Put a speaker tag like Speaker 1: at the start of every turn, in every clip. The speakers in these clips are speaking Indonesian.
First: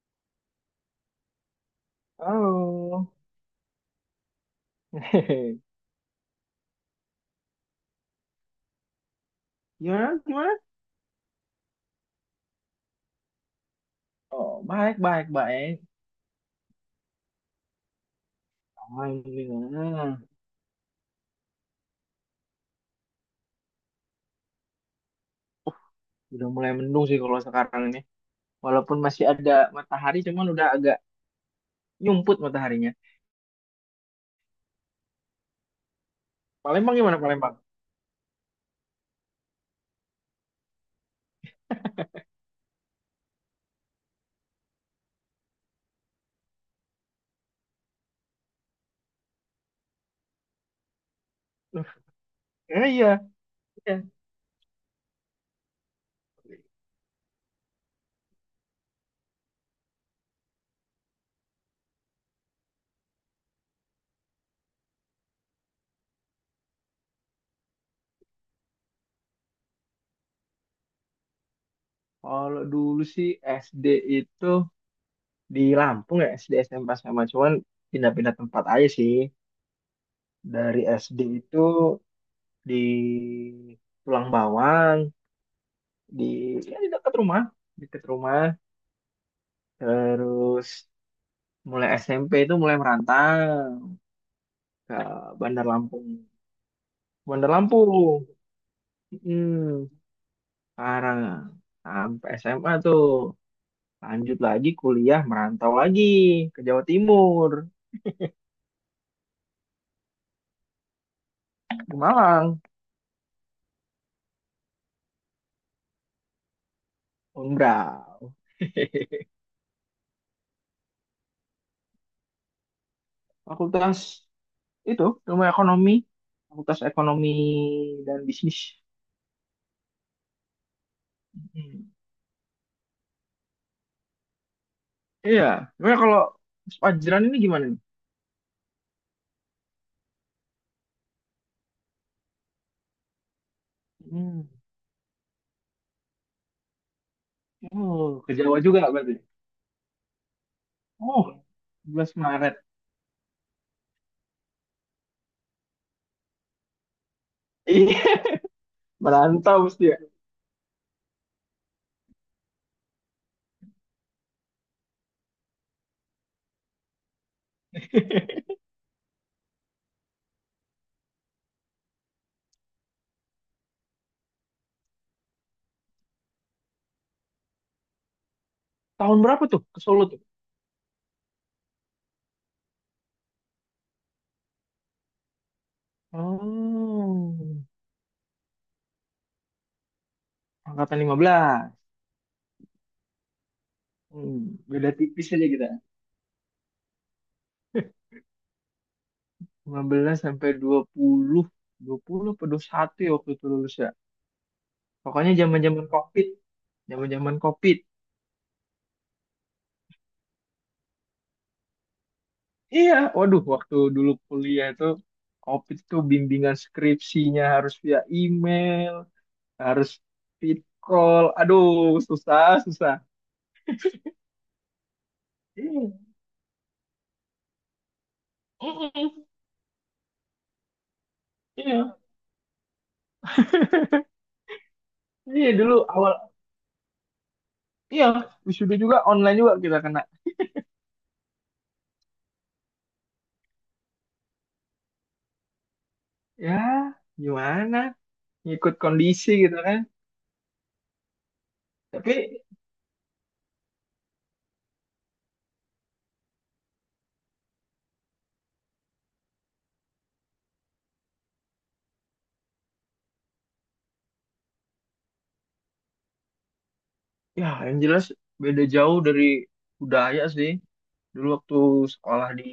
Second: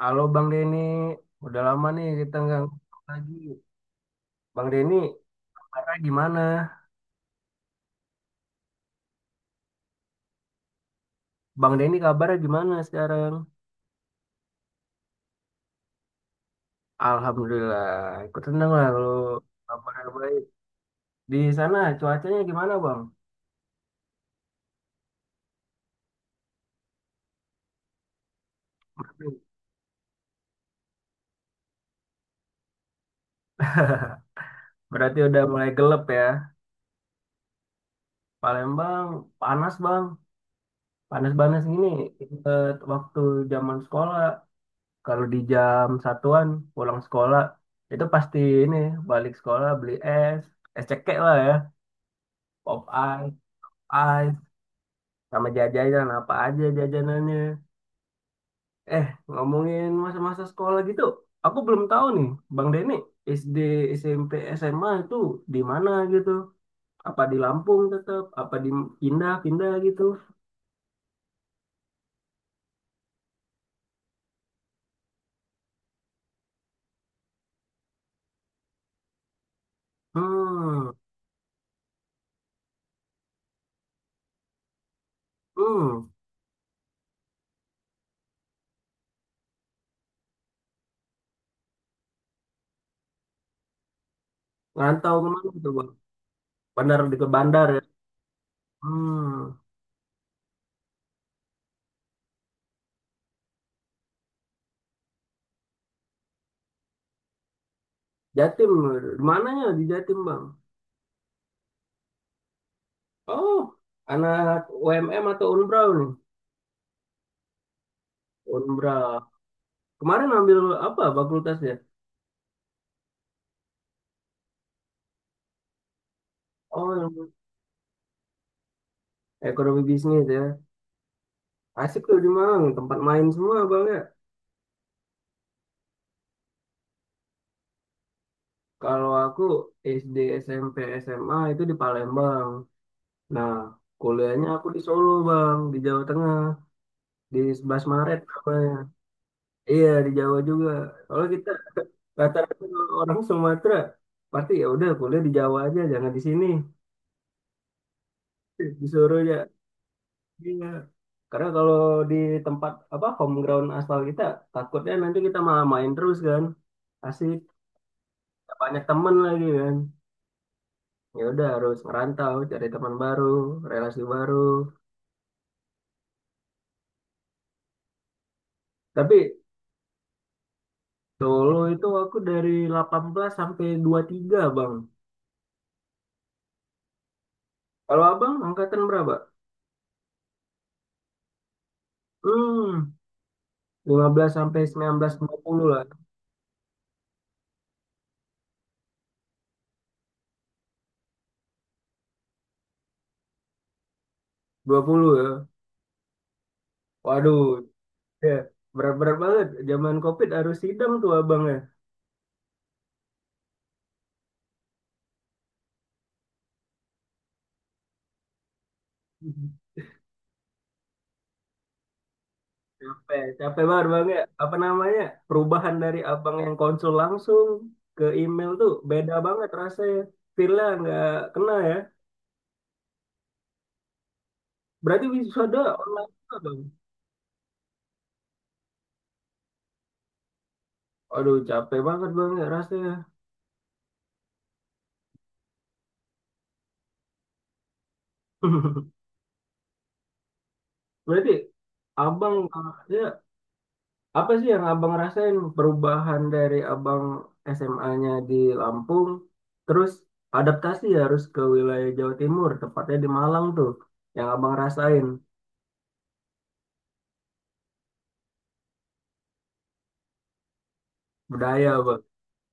Speaker 1: Halo Bang Denny, udah lama nih kita nggak ngobrol
Speaker 2: Halo.
Speaker 1: lagi. Bang Denny, kabarnya gimana?
Speaker 2: Gimana? Gimana?
Speaker 1: Bang Denny kabarnya gimana sekarang?
Speaker 2: Oh, baik, baik, baik.
Speaker 1: Alhamdulillah, ikut tenang lah kalau kabarnya
Speaker 2: Alhamdulillah.
Speaker 1: baik. Di sana cuacanya gimana Bang?
Speaker 2: Udah mulai mendung sih kalau sekarang ini. Walaupun masih ada matahari, cuman udah agak nyumput mataharinya.
Speaker 1: Berarti udah mulai gelap ya.
Speaker 2: Palembang gimana Palembang?
Speaker 1: Palembang panas Bang, panas-panas gini. Ingat waktu zaman sekolah, kalau di jam satuan pulang sekolah, itu pasti ini balik sekolah beli es, es cekek lah ya,
Speaker 2: Eh,
Speaker 1: pop
Speaker 2: iya, iya.
Speaker 1: ice. Sama jajanan apa aja jajanannya, eh, ngomongin masa-masa sekolah gitu, aku belum tahu nih Bang Deni SD SMP SMA itu di mana gitu, apa di Lampung tetap apa di pindah-pindah gitu.
Speaker 2: Kalau dulu sih SD itu di Lampung ya, SD SMP sama. Cuman pindah-pindah tempat aja sih. Dari
Speaker 1: Hmm.
Speaker 2: SD itu di Tulang Bawang,
Speaker 1: Hmm.
Speaker 2: di, di dekat rumah. Dekat rumah. Terus mulai SMP itu mulai merantau ke
Speaker 1: Ngantau kemana
Speaker 2: Bandar
Speaker 1: gitu Bang?
Speaker 2: Lampung.
Speaker 1: Bandar, di ke
Speaker 2: Bandar
Speaker 1: Bandar ya?
Speaker 2: Lampung.
Speaker 1: Hmm.
Speaker 2: Hmm, Parang. Sampai SMA tuh. Lanjut lagi kuliah merantau lagi ke Jawa Timur.
Speaker 1: Jatim, di mananya di Jatim Bang?
Speaker 2: Ke Malang.
Speaker 1: Oh, anak UMM atau Unbrau nih?
Speaker 2: Unbrau.
Speaker 1: Unbrau. Kemarin ambil apa fakultasnya?
Speaker 2: Fakultas itu ilmu ekonomi. Fakultas
Speaker 1: Oh,
Speaker 2: ekonomi
Speaker 1: yang
Speaker 2: dan bisnis.
Speaker 1: ekonomi bisnis ya?
Speaker 2: Hmm.
Speaker 1: Asik tuh di Malang, tempat main semua bang ya.
Speaker 2: Iya. Sebenarnya kalau Pak ini gimana nih?
Speaker 1: Kalau aku SD, SMP, SMA itu di Palembang. Nah,
Speaker 2: Hmm.
Speaker 1: kuliahnya aku di Solo bang, di Jawa Tengah, di 11 Maret
Speaker 2: Oh, ke Jawa juga
Speaker 1: namanya.
Speaker 2: berarti.
Speaker 1: Iya di Jawa juga. Kalau
Speaker 2: Oh,
Speaker 1: kita
Speaker 2: 11
Speaker 1: rata-rata
Speaker 2: Maret.
Speaker 1: kalau orang Sumatera, pasti ya udah kuliah di Jawa aja, jangan di sini.
Speaker 2: Iya,
Speaker 1: Disuruh ya.
Speaker 2: merantau mesti ya.
Speaker 1: Iya. Karena kalau di tempat apa home ground asal kita, takutnya nanti kita malah main terus kan. Asik, banyak temen lagi kan. Ya udah harus merantau cari teman baru, relasi baru,
Speaker 2: Tahun
Speaker 1: tapi
Speaker 2: berapa tuh ke Solo tuh?
Speaker 1: Solo itu aku dari 18 sampai 23 bang.
Speaker 2: Oh,
Speaker 1: Kalau abang angkatan berapa?
Speaker 2: angkatan 15.
Speaker 1: Hmm, 15
Speaker 2: Hmm,
Speaker 1: sampai
Speaker 2: beda
Speaker 1: 19
Speaker 2: tipis
Speaker 1: dua
Speaker 2: aja
Speaker 1: puluh
Speaker 2: kita.
Speaker 1: lah.
Speaker 2: 15 sampai 20. 20 atau 21 ya waktu itu lulus ya.
Speaker 1: 20
Speaker 2: Pokoknya
Speaker 1: ya.
Speaker 2: zaman-zaman COVID. Zaman-zaman
Speaker 1: Waduh,
Speaker 2: COVID.
Speaker 1: ya, berat-berat banget zaman COVID harus sidang tuh abang ya.
Speaker 2: Iya, waduh waktu dulu kuliah itu COVID itu bimbingan skripsinya harus via email, harus fit call. Aduh, susah, susah.
Speaker 1: Capek, capek banget bang ya, apa namanya, perubahan
Speaker 2: Iya.
Speaker 1: dari abang yang konsul langsung ke email tuh beda
Speaker 2: Mm-mm.
Speaker 1: banget rasanya, feel-nya nggak kena ya.
Speaker 2: Iya.
Speaker 1: Berarti
Speaker 2: Iya
Speaker 1: wisuda
Speaker 2: dulu
Speaker 1: online
Speaker 2: awal
Speaker 1: juga, bang?
Speaker 2: iya wisuda juga online juga kita kena.
Speaker 1: Aduh, capek banget bang ya rasanya.
Speaker 2: Ya, gimana? Ngikut kondisi gitu kan.
Speaker 1: Berarti abang,
Speaker 2: Tapi
Speaker 1: ya, apa sih yang abang rasain perubahan dari abang SMA-nya di Lampung, terus adaptasi harus ke wilayah Jawa Timur, tepatnya di Malang tuh, yang abang rasain?
Speaker 2: ya yang jelas beda jauh dari budaya sih. Dulu waktu
Speaker 1: Budaya bang,
Speaker 2: sekolah di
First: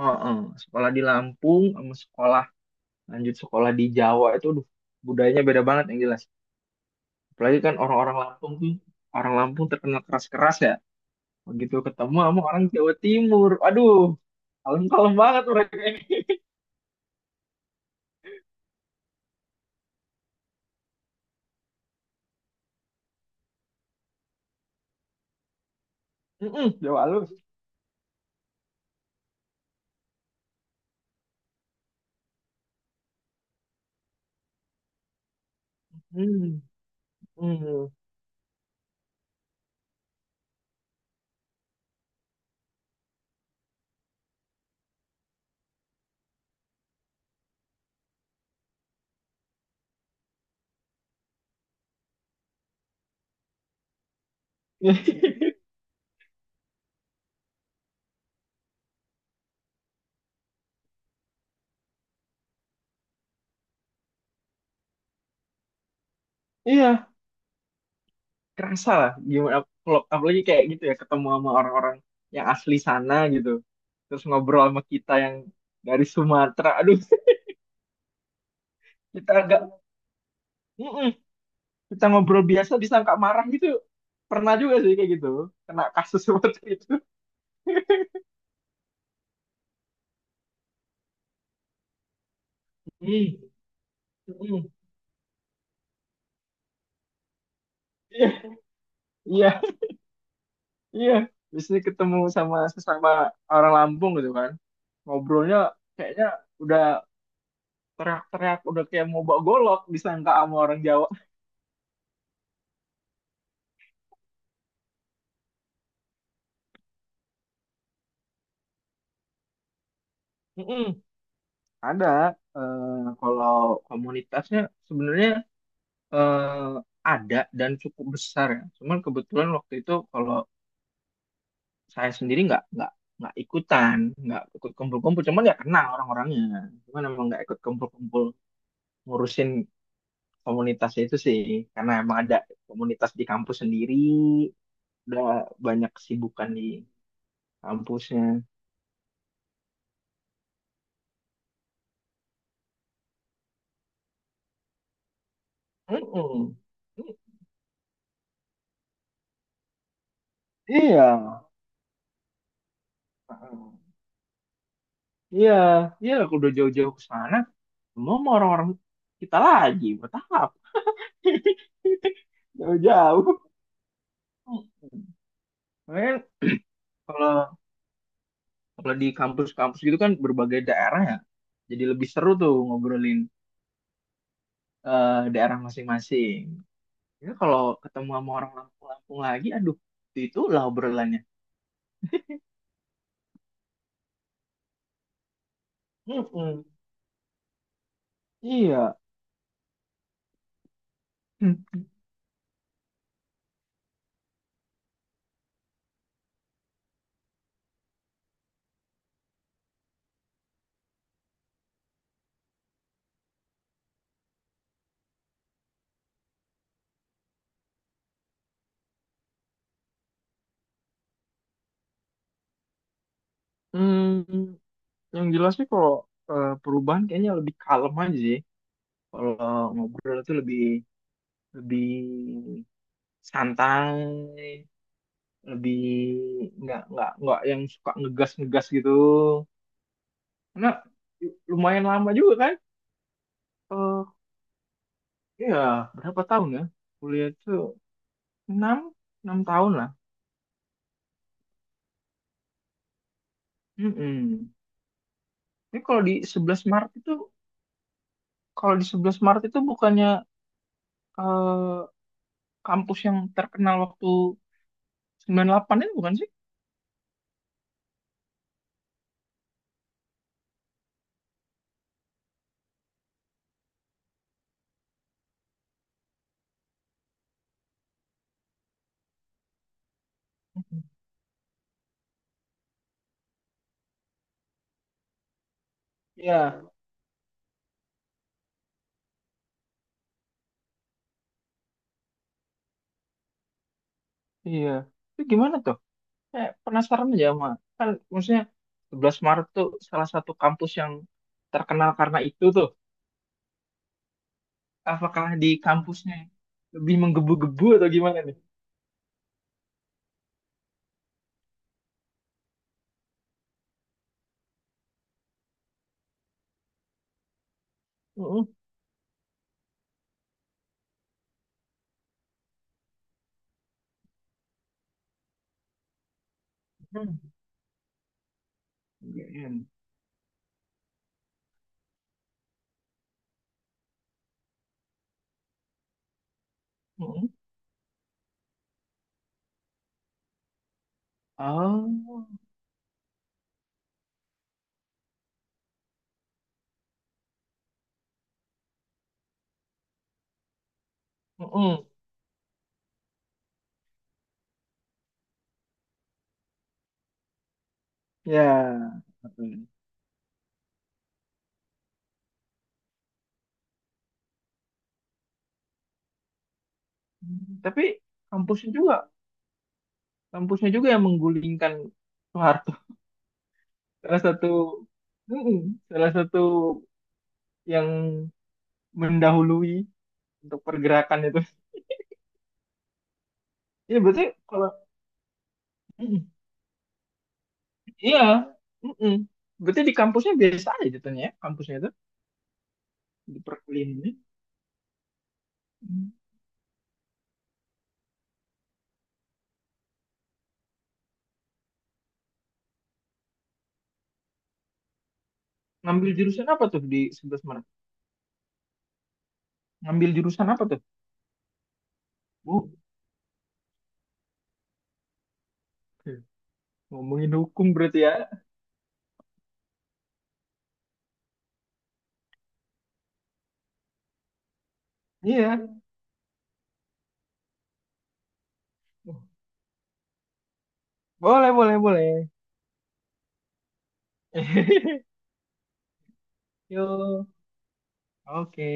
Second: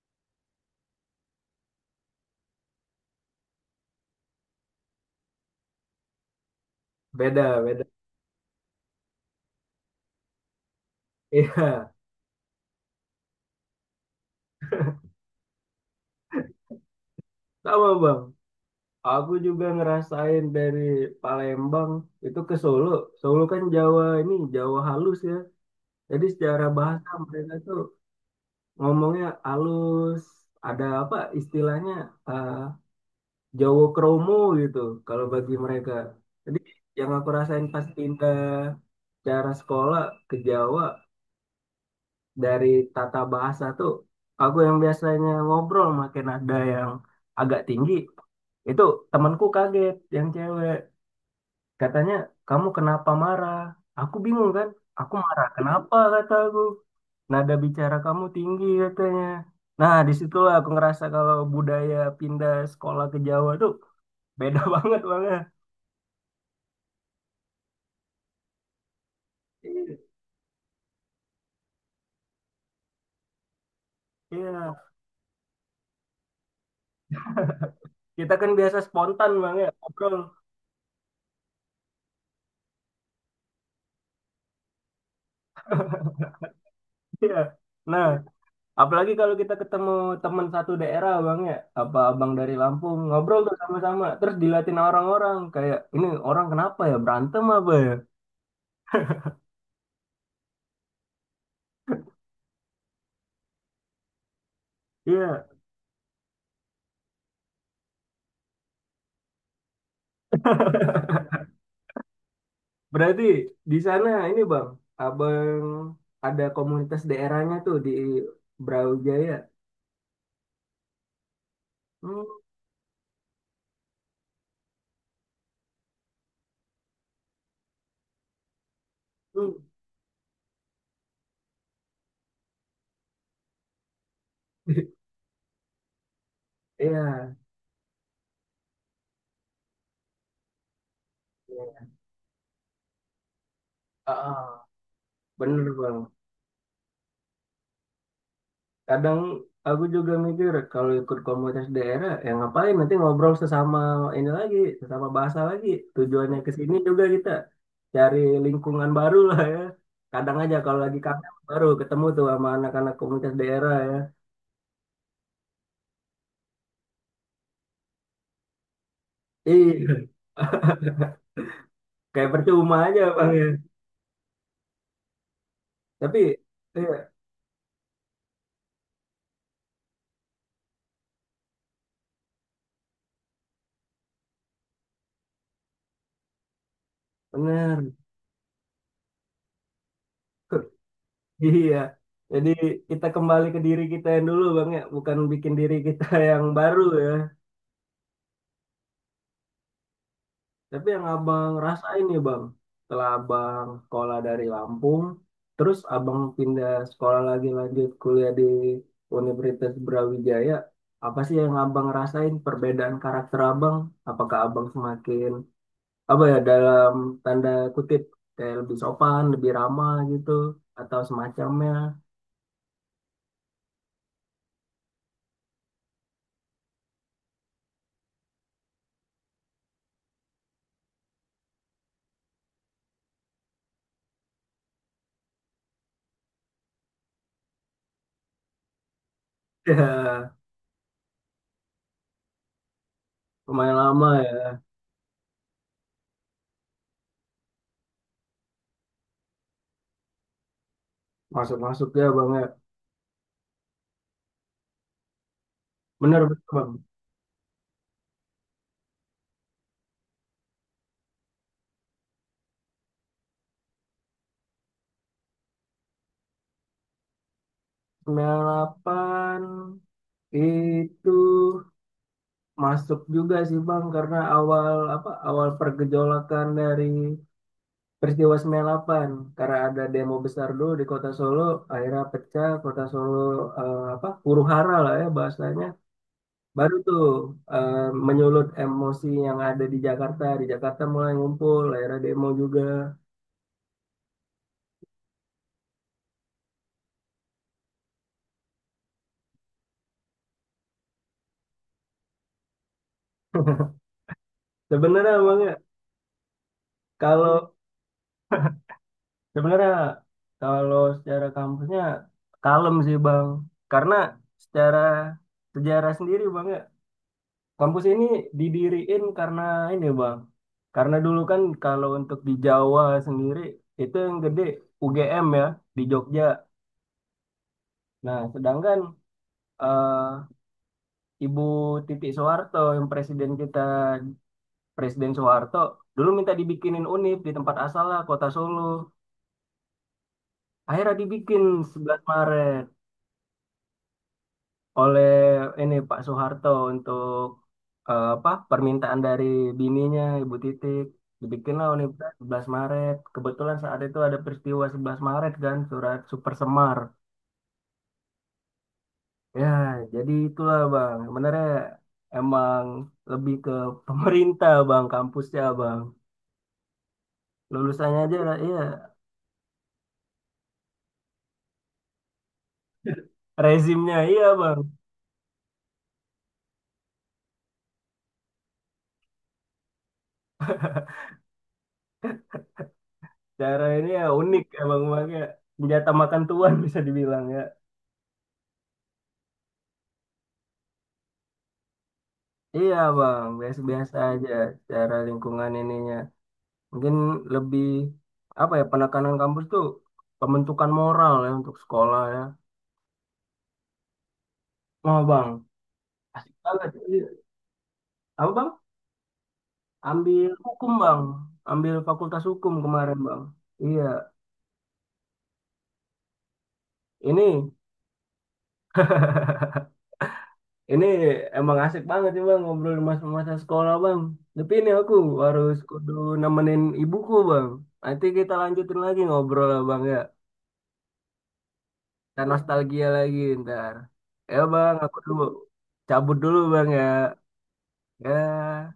Speaker 2: Heeh, sekolah di Lampung sama sekolah lanjut sekolah di Jawa itu aduh budayanya beda banget yang jelas. Apalagi
Speaker 1: beda
Speaker 2: kan
Speaker 1: beda.
Speaker 2: orang-orang Lampung tuh orang Lampung terkenal keras-keras ya. Begitu
Speaker 1: Iya,
Speaker 2: ketemu sama orang Jawa Timur, aduh, kalem-kalem banget mereka ini.
Speaker 1: sama bang. Aku juga ngerasain dari Palembang itu ke Solo. Solo kan Jawa ini Jawa halus ya. Jadi secara
Speaker 2: Mm-mm, Jawa
Speaker 1: bahasa
Speaker 2: halus.
Speaker 1: mereka tuh ngomongnya halus, ada apa istilahnya, eh Jawa kromo gitu kalau bagi mereka. Jadi
Speaker 2: Hmm,
Speaker 1: yang aku rasain
Speaker 2: hmm.
Speaker 1: pas pindah cara sekolah ke Jawa dari tata bahasa tuh, aku yang biasanya ngobrol makin ada yang agak tinggi itu, temanku kaget yang cewek. Katanya, kamu kenapa marah? Aku bingung kan? Aku marah. Kenapa kata aku? Nada bicara kamu tinggi katanya. Nah, disitulah aku ngerasa kalau budaya pindah sekolah ke Jawa tuh beda banget Bang ya.
Speaker 2: Iya, kerasa lah gimana kalau apalagi kayak gitu ya ketemu sama orang-orang yang asli sana gitu. Terus ngobrol sama
Speaker 1: Iya.
Speaker 2: kita yang dari Sumatera. Aduh,
Speaker 1: Kita kan biasa spontan
Speaker 2: kita
Speaker 1: Bang
Speaker 2: agak
Speaker 1: ya, ngobrol.
Speaker 2: mm-mm. Kita ngobrol biasa disangka marah gitu. Pernah juga sih kayak gitu. Kena kasus seperti itu.
Speaker 1: Iya. Nah, apalagi kalau kita ketemu teman satu daerah Bang ya, apa abang dari Lampung, ngobrol
Speaker 2: Hmm,
Speaker 1: tuh sama-sama. Terus
Speaker 2: mm-mm.
Speaker 1: dilatih orang-orang kayak, ini orang kenapa ya? Berantem apa ya?
Speaker 2: Iya, iya, iya. Biasanya ketemu sama sesama orang Lampung gitu kan.
Speaker 1: Iya.
Speaker 2: Ngobrolnya kayaknya udah teriak-teriak, udah kayak mau bawa golok disangka sama orang Jawa.
Speaker 1: Berarti di sana ini Bang, Abang ada komunitas daerahnya tuh di Brawijaya.
Speaker 2: Mm-mm. Ada
Speaker 1: Hmm.
Speaker 2: eh, Kalau komunitasnya sebenarnya eh, ada dan cukup besar ya. Cuman kebetulan
Speaker 1: Hmm.
Speaker 2: waktu itu kalau saya sendiri nggak ikutan, nggak ikut kumpul-kumpul. Cuman ya kenal orang-orangnya. Cuman emang
Speaker 1: Iya.
Speaker 2: nggak ikut kumpul-kumpul ngurusin komunitasnya itu sih.
Speaker 1: Iya.
Speaker 2: Karena emang ada komunitas di kampus sendiri,
Speaker 1: Ah, ah.
Speaker 2: udah
Speaker 1: Bener
Speaker 2: banyak
Speaker 1: Bang.
Speaker 2: kesibukan di kampusnya.
Speaker 1: Kadang aku juga mikir kalau ikut komunitas daerah, ya ngapain nanti ngobrol sesama ini lagi, sesama bahasa lagi. Tujuannya ke
Speaker 2: Mm-mm.
Speaker 1: sini juga
Speaker 2: Mm.
Speaker 1: kita cari lingkungan baru lah ya. Kadang aja kalau lagi
Speaker 2: Iya.
Speaker 1: kangen baru ketemu tuh sama anak-anak komunitas daerah ya.
Speaker 2: Iya, iya aku udah jauh-jauh ke sana. Semua mau orang-orang kita lagi,
Speaker 1: Iya,
Speaker 2: buat apa?
Speaker 1: kayak percuma aja
Speaker 2: Jauh-jauh.
Speaker 1: Bang ya.
Speaker 2: Makanya
Speaker 1: Tapi, iya,
Speaker 2: kalau kalau di kampus-kampus gitu kan berbagai daerah ya. Jadi lebih seru tuh ngobrolin daerah masing-masing. Ya kalau
Speaker 1: bener.
Speaker 2: ketemu sama orang Lampung-Lampung lagi, aduh, itu lah obrolannya.
Speaker 1: Iya. Jadi kita kembali ke diri kita yang dulu Bang ya, bukan bikin diri kita yang
Speaker 2: Mm-mm.
Speaker 1: baru ya.
Speaker 2: Iya.
Speaker 1: Tapi yang Abang
Speaker 2: Hmm.
Speaker 1: rasain nih Bang, setelah Abang sekolah dari Lampung, terus Abang pindah sekolah lagi lanjut kuliah di Universitas Brawijaya, apa sih yang Abang rasain perbedaan karakter Abang? Apakah Abang semakin apa ya, dalam tanda kutip, kayak lebih sopan, lebih ramah gitu atau semacamnya?
Speaker 2: Hmm, yang jelas sih kalau perubahan kayaknya lebih kalem aja sih. Kalau ngobrol itu lebih lebih santai lebih nggak yang suka ngegas ngegas gitu
Speaker 1: Ya,
Speaker 2: karena lumayan lama juga kan
Speaker 1: lumayan
Speaker 2: eh
Speaker 1: lama.
Speaker 2: ya berapa tahun ya kuliah itu enam enam tahun lah.
Speaker 1: Masuk-masuk ya Bang ya.
Speaker 2: Mm-mm. Ini kalau di
Speaker 1: Benar benar,
Speaker 2: sebelas
Speaker 1: Bang.
Speaker 2: Maret itu Kalau di sebelas Maret itu bukannya eh, kampus yang terkenal waktu 98 itu bukan sih?
Speaker 1: 98 itu masuk juga sih Bang karena awal apa awal pergejolakan dari peristiwa 98, karena ada demo besar dulu di Kota Solo, akhirnya pecah Kota Solo, apa huru hara lah ya bahasanya,
Speaker 2: Iya.
Speaker 1: baru tuh, eh, menyulut emosi yang ada di Jakarta mulai ngumpul akhirnya demo juga.
Speaker 2: Iya. Itu gimana penasaran aja sama kan maksudnya 11 Maret tuh salah satu kampus yang terkenal karena itu tuh.
Speaker 1: Sebenarnya
Speaker 2: Apakah
Speaker 1: Bang
Speaker 2: di
Speaker 1: ya,
Speaker 2: kampusnya lebih
Speaker 1: kalau
Speaker 2: menggebu-gebu atau gimana nih?
Speaker 1: Sebenarnya kalau secara kampusnya kalem sih Bang. Karena secara sejarah sendiri Bang ya, kampus ini
Speaker 2: Mm-mm.
Speaker 1: didiriin karena ini Bang. Karena dulu kan kalau untuk di Jawa sendiri itu yang gede UGM ya di Jogja.
Speaker 2: Hmm.
Speaker 1: Nah, sedangkan
Speaker 2: UGM.
Speaker 1: eh, Ibu Titik Soeharto yang presiden kita Presiden Soeharto dulu minta dibikinin UNIF
Speaker 2: Mm-mm.
Speaker 1: di tempat asalnya Kota Solo. Akhirnya dibikin 11
Speaker 2: Oh.
Speaker 1: Maret oleh ini Pak Soeharto untuk apa permintaan dari bininya Ibu Titik, dibikinlah
Speaker 2: Mm-mm.
Speaker 1: Universitas 11 Maret. Kebetulan saat itu ada peristiwa 11 Maret kan, surat Super Semar
Speaker 2: Ya.
Speaker 1: ya.
Speaker 2: Oke.
Speaker 1: Jadi itulah Bang sebenarnya emang lebih ke pemerintah Bang kampusnya Bang,
Speaker 2: Hmm. Tapi
Speaker 1: lulusannya aja iya,
Speaker 2: kampusnya juga, kampusnya juga yang menggulingkan Soeharto.
Speaker 1: rezimnya
Speaker 2: Salah
Speaker 1: iya
Speaker 2: satu,
Speaker 1: Bang.
Speaker 2: Mm-mm. Salah satu yang mendahului untuk pergerakan itu.
Speaker 1: Cara ini
Speaker 2: Ini
Speaker 1: ya
Speaker 2: berarti
Speaker 1: unik
Speaker 2: kalau
Speaker 1: emang, makanya senjata makan
Speaker 2: Mm-mm.
Speaker 1: tuan bisa dibilang ya.
Speaker 2: Iya, mm-mm. Berarti di kampusnya biasa aja jatuhnya ya, kampusnya itu
Speaker 1: Iya bang,
Speaker 2: di perkuliahan
Speaker 1: biasa-biasa
Speaker 2: ini.
Speaker 1: aja secara lingkungan ininya.
Speaker 2: Mm.
Speaker 1: Mungkin lebih apa ya, penekanan kampus tuh pembentukan moral ya untuk sekolah ya. Oh bang,
Speaker 2: Ngambil
Speaker 1: asik
Speaker 2: jurusan apa
Speaker 1: banget.
Speaker 2: tuh di
Speaker 1: Iya.
Speaker 2: 11 Maret?
Speaker 1: Apa bang?
Speaker 2: Ngambil
Speaker 1: Ambil
Speaker 2: jurusan apa
Speaker 1: hukum
Speaker 2: tuh?
Speaker 1: bang, ambil fakultas hukum
Speaker 2: Oh,
Speaker 1: kemarin bang. Iya,
Speaker 2: oke. Ngomongin
Speaker 1: ini
Speaker 2: hukum berarti ya.
Speaker 1: ini emang asik banget sih bang ngobrol masa-masa sekolah bang. Tapi ini aku harus
Speaker 2: Iya.
Speaker 1: kudu nemenin ibuku bang. Nanti kita lanjutin lagi ngobrol lah bang ya.
Speaker 2: Boleh, boleh,
Speaker 1: Dan
Speaker 2: boleh.
Speaker 1: nostalgia lagi ntar. Ya bang, aku dulu cabut dulu bang ya.
Speaker 2: Yo, oke.
Speaker 1: Ya.